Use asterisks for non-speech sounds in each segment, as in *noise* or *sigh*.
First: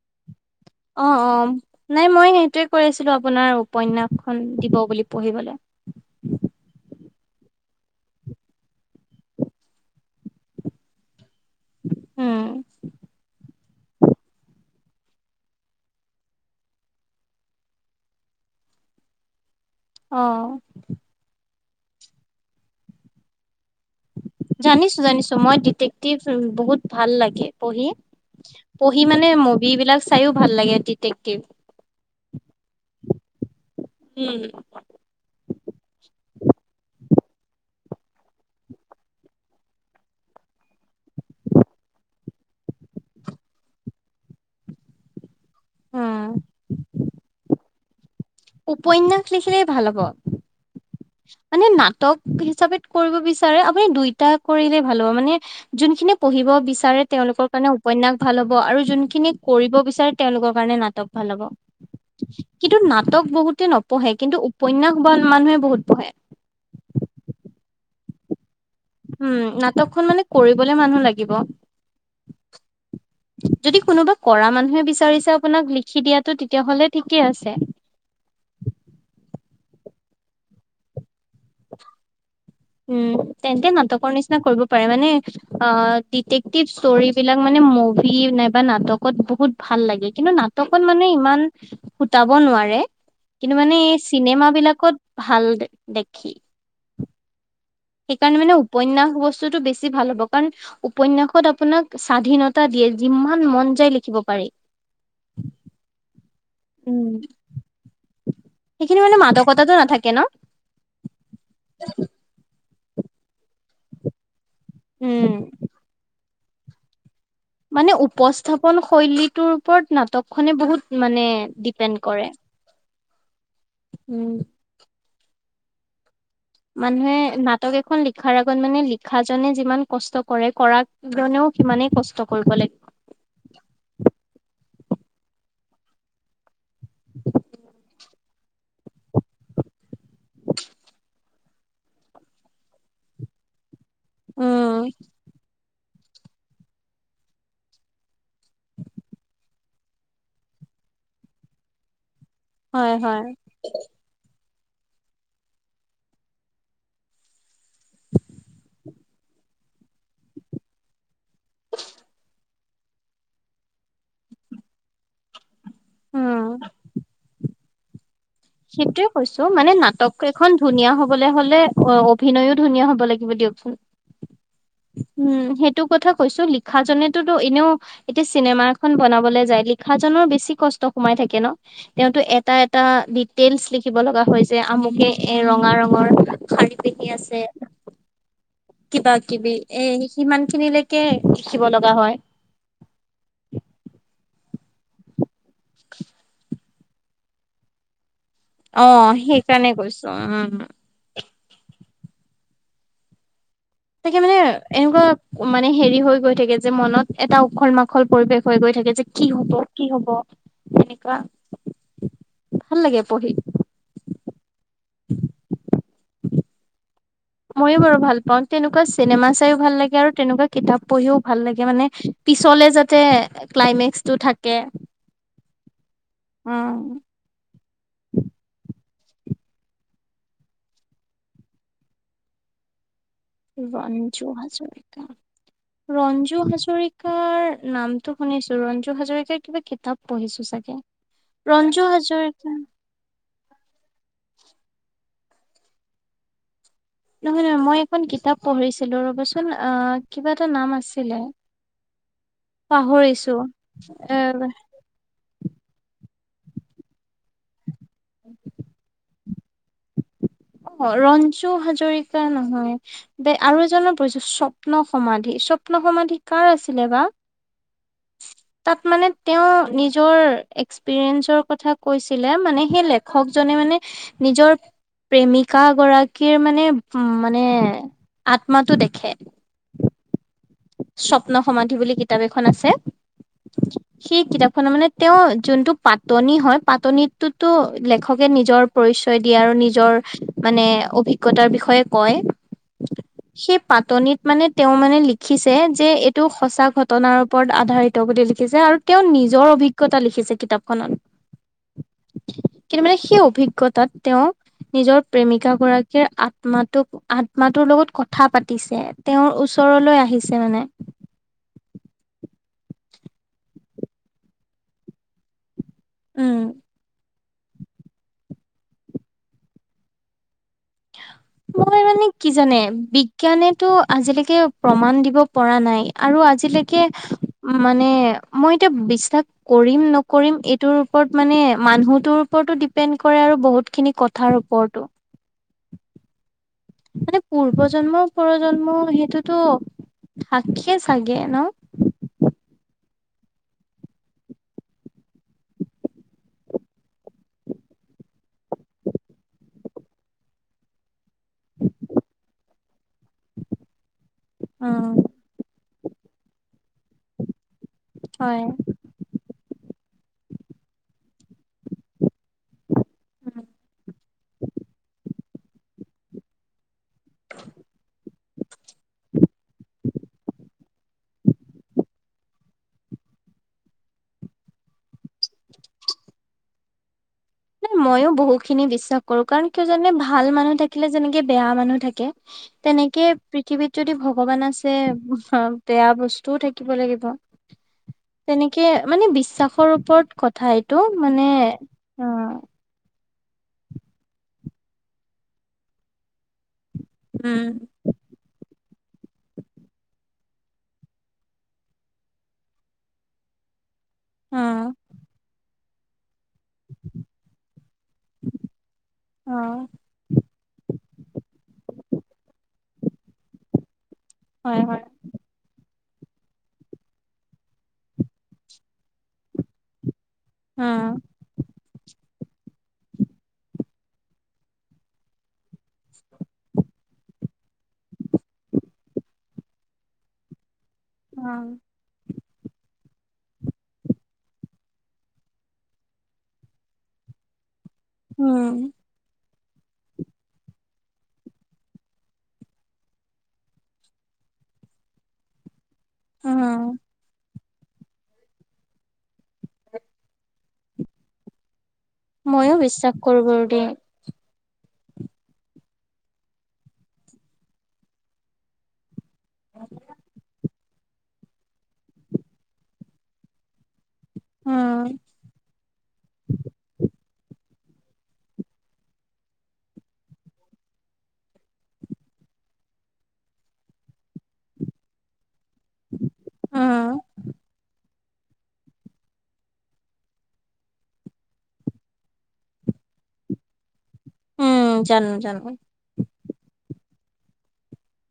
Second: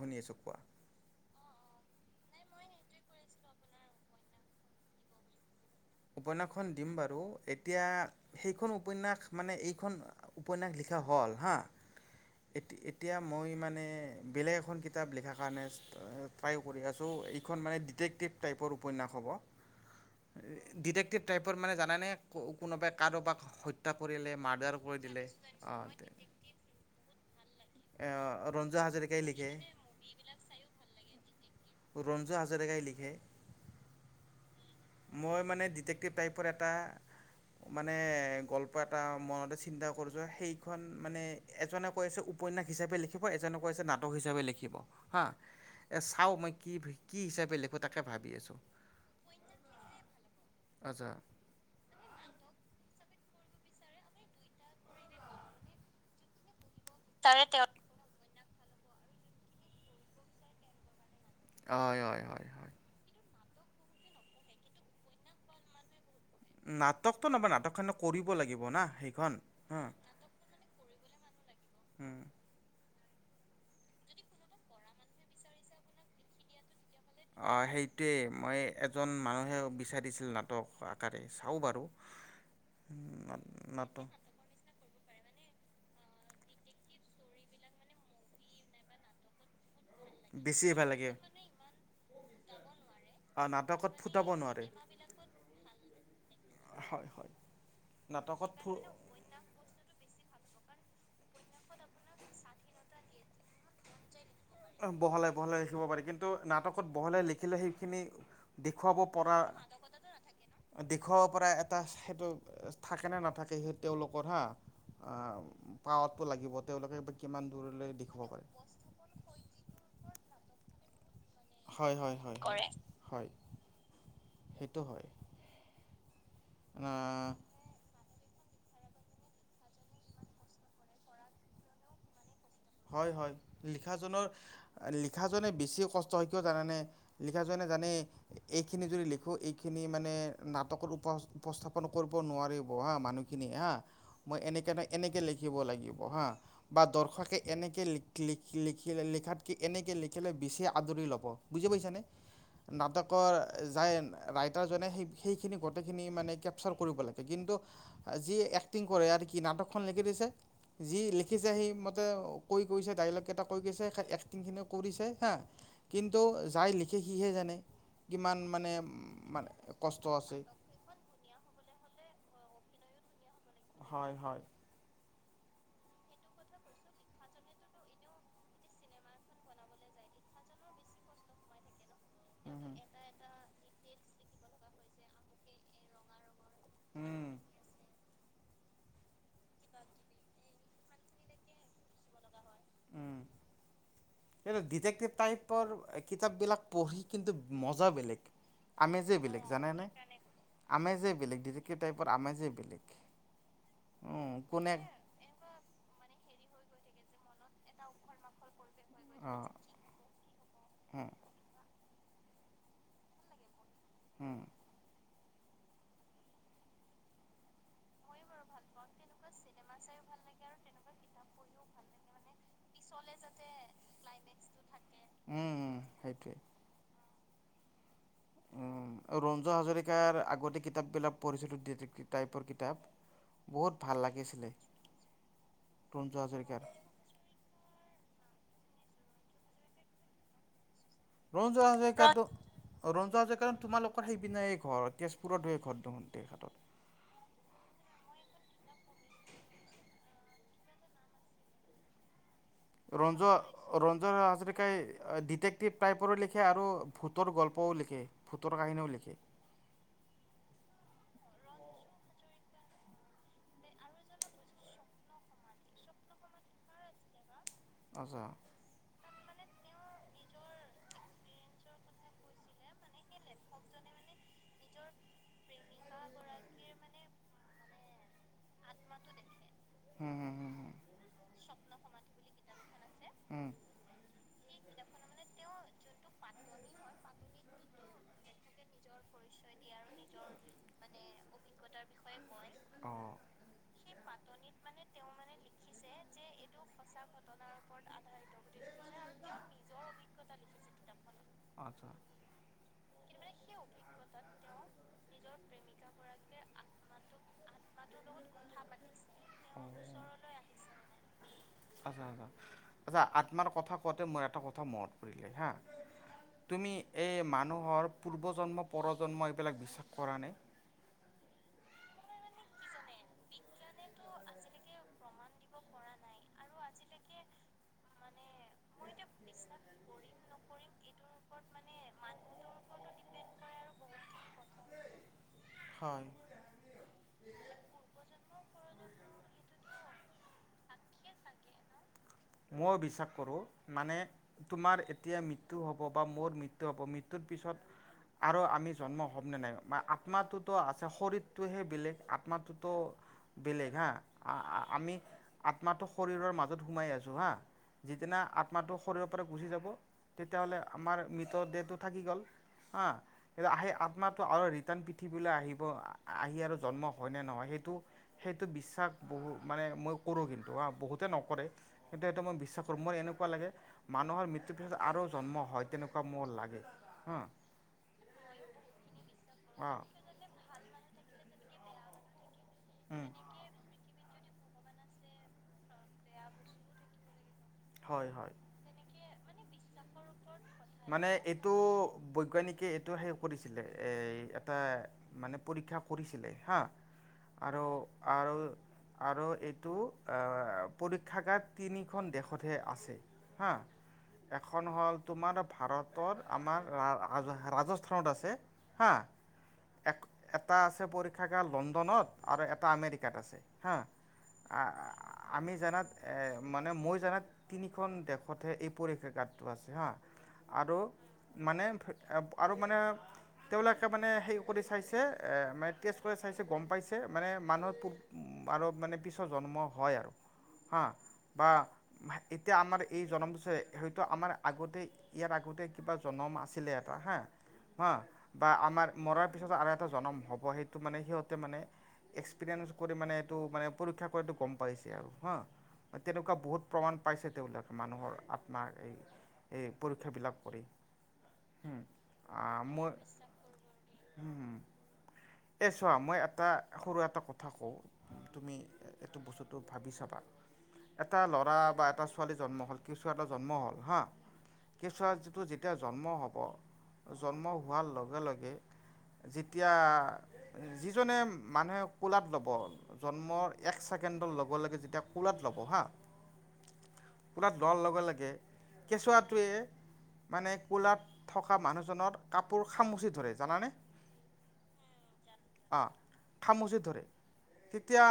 শুনি আচো কোৱা অ অ নাই মই সেইটোৱে কৈ আছিলো আপোনাৰ উপন্যাসখন দিব বুলি পঢ়িবলৈ। উপন্যাস খন দিম বাৰু এতিয়া সেইখন উপন্যাস মানে এইখন উপন্যাস লি হল হা উম এতিয়া মই মানে। বেলেগ এখন কিতাপ লিখা কাৰনে অ ত্ৰাই কৰি আছো এইখন মানে দিটে্কটিভ টাইপৰ উপ *unintelligible* অ', টি টাইপৰ মানে জানে নে কোনোবাই কাৰোবাক হত জানিছো - জানিছো মই ডিটেক্টিভ বহুত ভাল লাগে পঢ়ি। ৰঞ্জু পঢ়ি হাজৰিকাই মানে লিখে মুভি বিলাক চাইও ভাল লাগে দিক্টেটিভ। ৰঞ্জু হাজৰিকাই লিখে। উম, মই মানে ডিটে্কটিভ টাইপৰ এটা মানে গল্প এটা মনতে চিন্তা কৰি যোৱা সেইখন মানে এজনে কৈ আছে উপন্যাস হিচাপে লেখিব এজনক কোৱা হৈছে নাটক হিচাপে লেখিব হা। এ উম চাওঁ মই কি কি হিচাপে লিখো তাকে ভাবি আছোঁ উপন্যাস লিখিলেই ভাল হ'ব। আচ্ছা মানে নাটক হিচাপেত কৰিব বিচ আপুনি দুইটা কৰিলে ভাল হ'ব মানে যোনখিনি পঢ়িব বিচ তাৰে তেওলোকৰ কাৰণেও উপন্যাস ভাল হব আৰু কোনখিনি কৰিব বিচাৰে তেওলোকৰ কাৰণে নাটক। ভাল হব হয় হয় হয় হয় কিন্তু নাটক বহুতে নপঢ়ে কিন্তু উপন্যাস বা মানুহে বহুত পহে। নাটকটো নবনা নাটক খানো কৰিব লাগি উম, নাটকখন মানে কৰিবলে মানুহ লাগিব। উম। যদি কোনোবা কৰা মানুহে বিচাৰিছে আপোনাক লিখি দিয়াটো তেতিয়া হ'লে অ' সেইটোৱে মই এজন মানুহে বিচাৰিছিল নাটক চাও বাৰু। উম তেন্তে নাটক নাটকৰ নিচিনা কৰিব পাৰে মানে আ আহ, ডিটেক্টিভ ষ্টৰি বিলাক মানে মুভি নাইবা নাটকত বহুত ভাল লাগে কিন্তু বেছিয়ে নাটকত ভাল মানে লাগে ইমান সুটাব নোৱাৰে অঁ কিন্তু মানে নাটকত এই ফুটাব চিনেম নোৱাৰে বিলাকত ভাল দেখি। হয় হয়। সেইকাৰণে নাটকত মানে ফু উপন্যাস বস্তুতটো বেছি ভাল ব কাৰণ উপন্যাসত আপোনাক স্বাধীনতা দিয়ে যিমান মন যায় লিখিব পাৰি। বহলাই - বহলাই খীলিব পাৰি কিন্তু নাটকত উম, বহলে লিখিলে সেইখিনি দেখুৱাব সেইখিনি মানে পৰা মাদকতাটো নাথাকে ন' দেখুৱ পৰা এটা সেইটো থাকে নে নাথাকে সেই তেওলোকৰ হা অ, উম। পাৱাতটো লাগিব তেওলোকে মানে উপস্থাপন শৈলীটোৰ ওপৰত নাটক খনে বহুত মানে হয় ডিপেণ্ড হয় কৰে। হয় হয় হয়। উম। সেইটো হয়। মানুহে নাটক এখন লিখাৰ আগ মানে লিখা জনে যিমান কষ্ট কৰে কৰা জনেও সিমানে কষ্ট কৰে হয় হয় লিখাজনৰ লিখাজনে বেছি কষ্ট হয় কিয় জানানে? লিখা জনে জানেই এইখিনি যদি লেখো এইখিনি মানে নাটকত উপস উপস্থাপন কৰব নোৱাৰেব হা মানুহখিনি হা মই এনেকে নাই উম, এনেকে লেখিব লাগি বহা বা দৰ্শকে এনেকৈ ল লিখ - লিখিলে -লিখাতকৈ এনেকৈ লিখিলে বেছি আদৰি ল'ব বুজি পাইছানে? হয় হয়। নাটকৰ যাই ৰাই তাৰজনে সেই সেইখিনি গতেখিনি মানে কেপছাৰ কৰিব লাগে, কিন্তু যিয়ে একটিং কৰে আৰকি না নাটকখন লিখি দিছে যি লিখিছে সি মতে কৈ কৈছে ডাইলগ কেইটা কৈ কৈছে এক্টিং খিনি কৰিছে হা কিন্তু উম। যাই লিখে সিহে জানে কিমান মানে সেইটোয়ে কৈছো মানে কষ্ট নাটক আছে এখন ধুনীয়া হবলৈ হলে অ অভিনয়ো ধুনীয়া হব লাগিব থাকিব দিয়কচোন হয় হয় উম সেইটো কথা কৈছো লিখাজনেতো টো এনেও এতিয়া চিনেমা এখন বনাবলে যায় লিখাজন বেছি কষ্ট সোমাই থাকে ন তেওঁতো এটা উম হম। এটা তেইলছ লিখিব লগা যে আমুকে এ ৰঙা ৰঙৰ শাৰী পিন্ধি উম আছে কিবা কিবি এ সিমান খিনিলৈকে শিকিব লগা হয় উ ডিতেক্তিভ টাইপৰ কিতাপ বিলাক পঢ়ি কিন্তু মজা বেলেগ অ আমেজে বেলেগ সেইকাৰণে কৈছো উ ডিটেকটিভ টাইপৰ আমাজেই বেলেগ তাকে উম মানে কোনে এনেকুৱা মানে হেৰি হৈ গৈ থাকে যে মনত এটা উখল মাখল পৰিৱেশ হৈ গৈ থ থাকে যে কি হ'ব কি হ'ব কি এনেকোৱা ভাল লাগে পহি হম *inaudible* ময়ো বাৰু ভাল পাওঁ তেনেকুৱা চিনেমা ভাল লাগে আৰু তেনেকুৱা কিতাপ পঢ়িও ভাল লাগে মানে পিছলে যাতে ক্লাইমেক্স টো থাক একে উম, সেইটোৱে অ উম, *inaudible* ৰঞ্জু হাজৰিকাৰ আগতে কিতাপবিলাক পঢ়িছিলো *unintelligible* টাইপৰ কিতাপ বহুত ভাল ৰঞ্জু লাগিছিলে হাজৰিকা ৰঞ্জু হাজৰিকাৰ নামটো শুনিছো ৰঞ্জু হাজৰিকাৰ কিবা কিতাপ পঢ়িছো চাগে ৰঞ্জু হাজৰিকাৰ টো ৰঞ্জু হাজৰিকাৰ তোমালোকৰ সেইপিনেই ঘৰ তেজপুৰতহে ঘৰ ধহুন তেহেটৰ নহয় নহয় মই এখন কিতাপ পঢ়িছিলো ৰ'বচোন আহ কিবা এটা নাম আছিলে *inaudible* ৰঞ্জু পাহৰিছো ৰঞ্জু এ হাজৰিকাই ডিটেক টাইপৰে লিখে আৰু ভূতৰ গল্পও লিখে ভূতৰ কাহিনীও লিখে অ ৰঞ্জু হাজৰিকা নহয় ব আৰু এজনৰ পৰিছো স্বপ্ন সমাধি স্বপ্ন সমাধি কাৰ আছিলে বা আচ্ছা তাত মানে তেওঁ নিজৰ এক্সপিৰিয়েঞ্চৰ কথা কৈছিলে মানে সেই লেখকজনে মানে নিজৰ প্ৰেমিকা গৰাকীৰ মানে উ মানে আত মাতো দেখে হুম হুম হুম হুম স্বপ্ন সমাধি বুলি কিতাপ এখন আছে হুম সেই কিতাপ খনৰ মানে তেওঁৰ যোনটো পাতনি হয় পাতনিত টো টো লেখকে নিজৰ পৰিচয় দিয়ে আৰু নিজৰ মানে অভিজ্ঞতা বিষয়ে কয় অঁ সেই পাতনিত মানে তেওঁ মানে লিক লিখিছে যে এইটো সঁচা ঘটনাৰ ওপৰত আধাৰিত বুলি লিখিছে আৰু তেওঁ নিজৰ অভিজ্ঞতা লিখি কিতাপখনত আচ্ছা কিন্তু মানে সেই অভিজ্ঞতাত তেওঁ নিজৰ প্ৰেমিকা গৰাকীৰ আত্মাটো আত্মাটোৰ লগত কথা পাতিছে তেওঁৰ ওচ ওচৰলৈ আহিছে মানে আচ্ছা আচ্ছা আত্মাৰ কথা কওঁতে মই এটা কথা মনত পৰিলে হা উম তুমি এই মানুহৰ পূৰ্বজন্ম পৰজন্ম এইবিলাক বিশ্বাস কৰা নে *unintelligible* মই মানে কি জানে বিজ্ঞানে আজিলৈকে প্ৰমাণ দিব পৰা নাই আৰু আজিলৈকে মানে মই এতিয়া বিশ্বাস কৰিম নকৰিম এইটোৰ ওপৰত মানে মানুহতোৰ ওপৰতো ডিপেণ্ড কৰে আৰু বহুত খিনি কথাৰ ওপৰতো। হয়। মানে পূৰ্বজন্ম পৰজন্ম সেইটোতো থাকে চাগে ন? মই বিশ্বাস কৰোঁ মানে তোমাৰ এতিয়া মৃত্যু হ'ব বা মোৰ মৃত্যু হ'ব মৃত্যুৰ পিছত আৰু আমি জন্ম হ'মনে নাই আত্মাটোতো আছে। শৰত টো হে বেলেগ, আত্মাটোতো বেলেগ হা উম আমি আত্মাটো শৰীৰৰ মাজ ত সোমাই আছো হা, যিদিনা হয় আত্মাটো শৰীৰৰ পৰা গুচি যাব তেতিয়াহ'লে আমাৰ মৃত দেহটো থাকি গ'ল। উম অ' আহ আত্মাতো আৰু ৰিটাৰ্ণ পৃথিবীলৈ আহিব আহি আৰু জন্ম হয় নে নহয় সেইটো সেইটো বিশ্বাস বহু মানে মই কৰোঁ কিন্তু হ বহুতে নকৰে। কিন্তু সেইটো মই বিশ্বাস কৰো মোৰ এনেকুৱা লাগে মানুহৰ মৃত্যুৰ পিছত আৰু জন্ম হয় তেনেকুৱা মোৰ লাগে। হা'। ন ময়ো বহুত খিনি বিশ্বাস কৰো কাৰণ কিয় অঁ জনেনে ভাল মানুহ থাকিলে যেনেকে-া বেয়া মানুহ থাকে। তেনেকে পৃথিৱীত যদি ভগৱান আছে বেয়া বস্তু তো থাকিব লাগিব। হয় হয় তেনেকে মানে বিশ্বাসৰ ওপৰত কথা এইটো। মানে অ বৈজ্ঞানিকে এইটো হে কৰিছিলে এ এটা মানে পৰীক্ষা কৰিছিলে হা। আৰু, উম আৰু আৰু এইটো আহ পৰীক্ষাগাৰ তিনিখন দেশ শতহে আছে হা, অ এখন হ'ল তোমাৰ ভাৰতৰ আমাৰ ৰা-ৰাজস্থানত আছে, হা। অ এক, এটা আছে পৰীক্ষাগাৰ লণ্ডনত আৰু এ এটা আমেৰিকাত আছে হা, হয় হয় আমি জানাত, মানে মই জানাত তিনিখন দেশতহে এই পৰীক্ষাগাৰটো আছে হা। আৰু উম মানে, আৰু মানে, এইবিলাকে মানে, হেৰি কৰি চাইছে এ', মানে টেষ্ট কৰি চাইছে, গম পাইছে মানে মানুহৰ *unintelligible* আৰু মানে পিছৰ জন্ম হয় আৰু হা, উম বা এতিয়া আমাৰ এই জন্মটো চাই, হয়তো আমাৰ আগতে, ইয়াৰ আগতে কিবা এটা জন্ম আছিলে এটা হা, বা উম আমাৰ মৰাৰ পিছতো আৰু এটা জন্ম হ'ব। সেইটো মানে, সিহঁতে মানে, এক্সপিৰিয়েঞ্চ কৰি, মানে এইটো পৰীক্ষা কৰি গম পাইছে আৰু হা, তেনেকুৱা উম বহুত প্ৰমাণ পাইছে, তেওঁৰ তাত, মানুহৰ আত্মাৰ এই, এই পৰীক্ষাবিলাক কৰি ময়ো আহ মই বিশ্বাস কৰোঁ বাৰু দেই। উম এই চোৱা, মই এটা, সৰু এটা কথা কওঁ, তুমি এইটো বস্তুটো ভাবি চাবা, এটা ল ল'ৰা বা এটা ছোৱালী জন্ম হ'ল, কেঁচুৱা এটা জন্ম হ'ল হা। উম কেঁচুৱাটো যেতিয়া জন্ম হ'ব, জন্ম হোৱাৰ লগে-লগে যেতিয়া, যিজনে মানুহে কোলাত ল'ব, জন্মৰ এক ছেকেণ্ড কেণ্ড ল'ব লাগে যেতিয়া কোলাত ল'ব হা, উম কোলাত লৈ লগে-লগে কেঁচুৱাটোৱে মানে, কোলাত থকা মানুহজনৰ কাপোৰ খামুচি ধৰে, জানানে? উম, জানো-জানো। অঁ খামুচি ধৰে। তেতিয়া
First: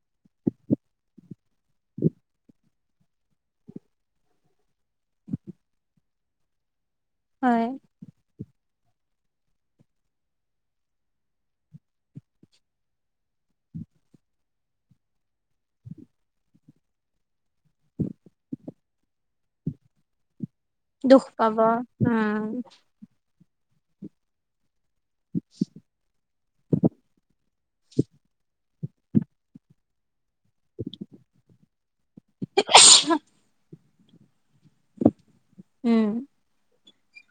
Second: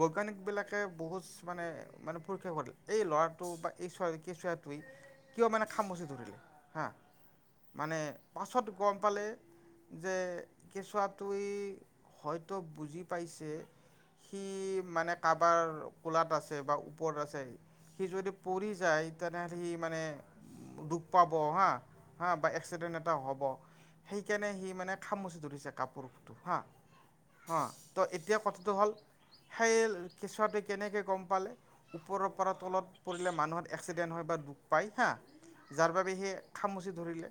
বৈজ্ঞানিকবিলাকে বহুত মানে, মানে পৰীক্ষা এই ল'ৰাটো বা এই ছোৱালী কেঁচুৱাটোৱে কিয় মানে খামুচি ধৰিলে? হা হয় মানে, পাছত গম পালে যে কেঁচুৱাটোৱে হয়টো বুজি পাইছে। সি মানে কাৰবাৰ কোলাত আছে বা। ওপৰত আছে, সি যদি পৰি যায় তেনেহ'লে সি মানে। দোষ দুখ পাব হা হা উম বা এক্সিডেণ্টত এটা হ'ব। সেইকাৰণে সি মানে খামুচি ধৰিছে কাপোৰ ফুটো হা। অ' ত এতিয়া কথাটো হ'ল সেই কেঁচুৱাটো কেনেকৈ গম পালে ওপৰৰ পৰা তলত পৰিলে মানুহত এক্সিডেণ্ট হয় বা দুখ পাই হা যাৰ উম বাবেহে খামুচি ধৰিলে।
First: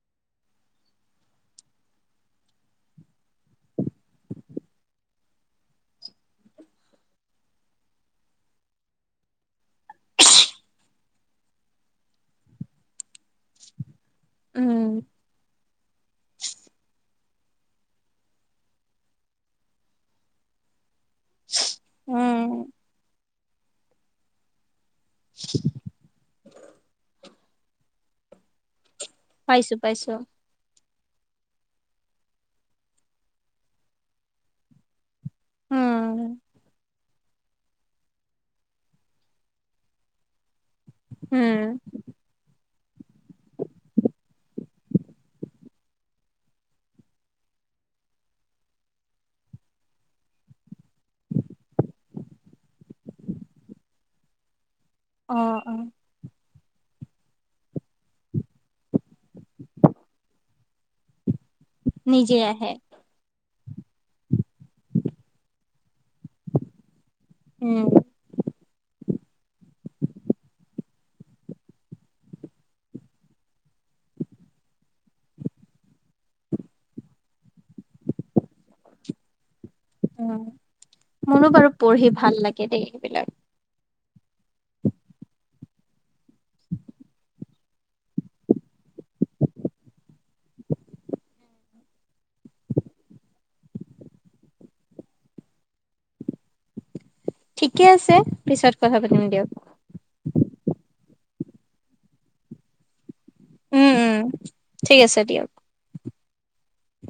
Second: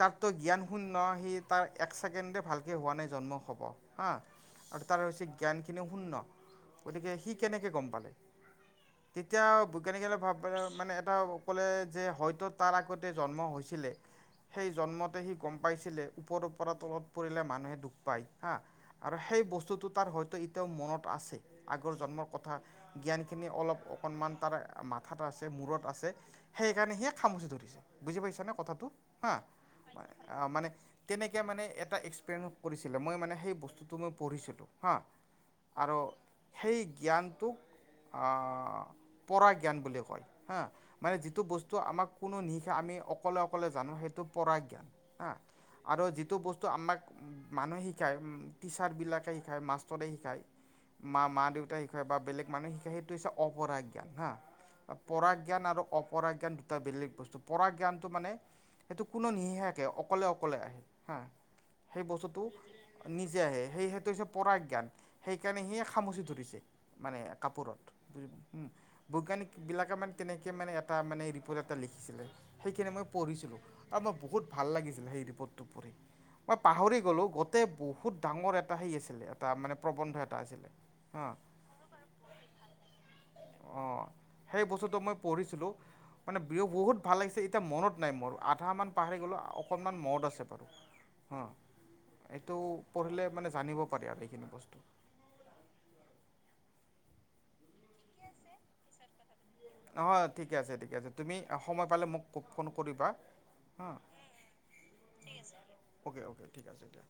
তাৰতো জ্ঞান শুন্য সি তাৰ এক ছেকেণ্ডে ভালকে হোৱা নাই জন্ম হ'ব হা। আৰু তাৰ হৈছে জ্ঞান খিনিও শুন্য গতিকে সি কেনেকে গম পালে। *inaudible* তেতিয়া বৈজ্ঞানিকলে ভাব মানে এটা ক'লে যে হয়তো তাৰ আগতে জন্ম হৈছিলে সেই উম জন্মতে সি গম প পাইছিলে ওপৰৰ পৰা তলত পৰিলে মানুহে দুখ পায় হা আৰু সেই বস্তুতটো তাৰ হয়তো এতিয়াও মনত। আছে আগৰ জন্মৰ উম কথা জ্ঞানখিনি অলপ অকণমান তাৰ। মাথাাত আছে মূৰত আছে সেই কাৰণে সিয় খামুচি ধৰিছে বুজি পাইছা নে কথাটো হা পাইছো পাইছো আহ মানে। তেনেকৈ মানে এটা এক্সপেৰিয়েঞ্চ কৰিছিলে মই মানে সেই বস্তুটো মই পঢ়িছিলোঁ হাঁ। আৰু উম, সেই জ্ঞানটোক আহ পৰা জ্ঞান বুলি কয় হা মানে যিটো উম, বস্তু আমাক কোনো নি আমি অকলে অকলে জানো সেইটো পৰাজ্ঞান হা। আৰু যিটো বস্তু আমাক মানুহে শিকায় টিচাৰবিলাকে শিকায় মাষ্টৰে শিকায় মা মা দেউতাই শিকায় বা বেলেগ মানুহ সেইটো হৈছে অপৰাজ্ঞান হা অ', পৰাজ্ঞান আৰু অ', অপৰাজ্ঞান দু এটা বেলেগ বস্তু পঢ়া জ্ঞানটো মানে সেইটো কোনো নিহাকে অকলে অকলে আহে হা। সেই নিজে বস্তুতটো আহে নিজে আহে সেই সেইটো হৈছে পৰা জ্ঞান সেইকাৰণে সিয়ে খামুচি ধৰিছে মানে। উম, কাপোৰত বুজ বৈজ্ঞানিকবিলাকে মানে তেনেকৈ মানে এটা মানে ৰিপৰ্ট এটা লিখিছিলে সেইখিনি মই পঢ়িছিলো আৰু মই বহুত ভাল লাগিছিলে সেই ৰিপৰ্টটো পঢ়ি। মই পাহৰি গ'লো গোতেই বহুত ডাঙৰ এটা হেই আছিলে এটা মানে। প্ৰবন্ধ উ এটা আছিলে হা মোৰো বাৰু পঢ়ি ভাল লাগে দেই সেইবিলাক অঁ সেই বস্তুতটো মই পঢ়িছিলো মানে বিহু বহুত ভাল লাগিছে এতিয়া মনত নাই মোৰ আধা মান পাহৰি গলো। অকণমান মদ আছে বাৰু হ। এইটো পঢ়িলে মানে জানিব পাৰি আৰু এইখিনি বস্তু। *inaudible* ঠিকে আছে পিছত কথা পাতিম দিয়ক। নহয় ঠিকে আছে ঠিকে আছে তুমি সময় পালে মোক ফোন কৰিবা। হা উম উম ঠিক আছে দিয়ক। অ'কে অকে ঠিক আছে দিয়া।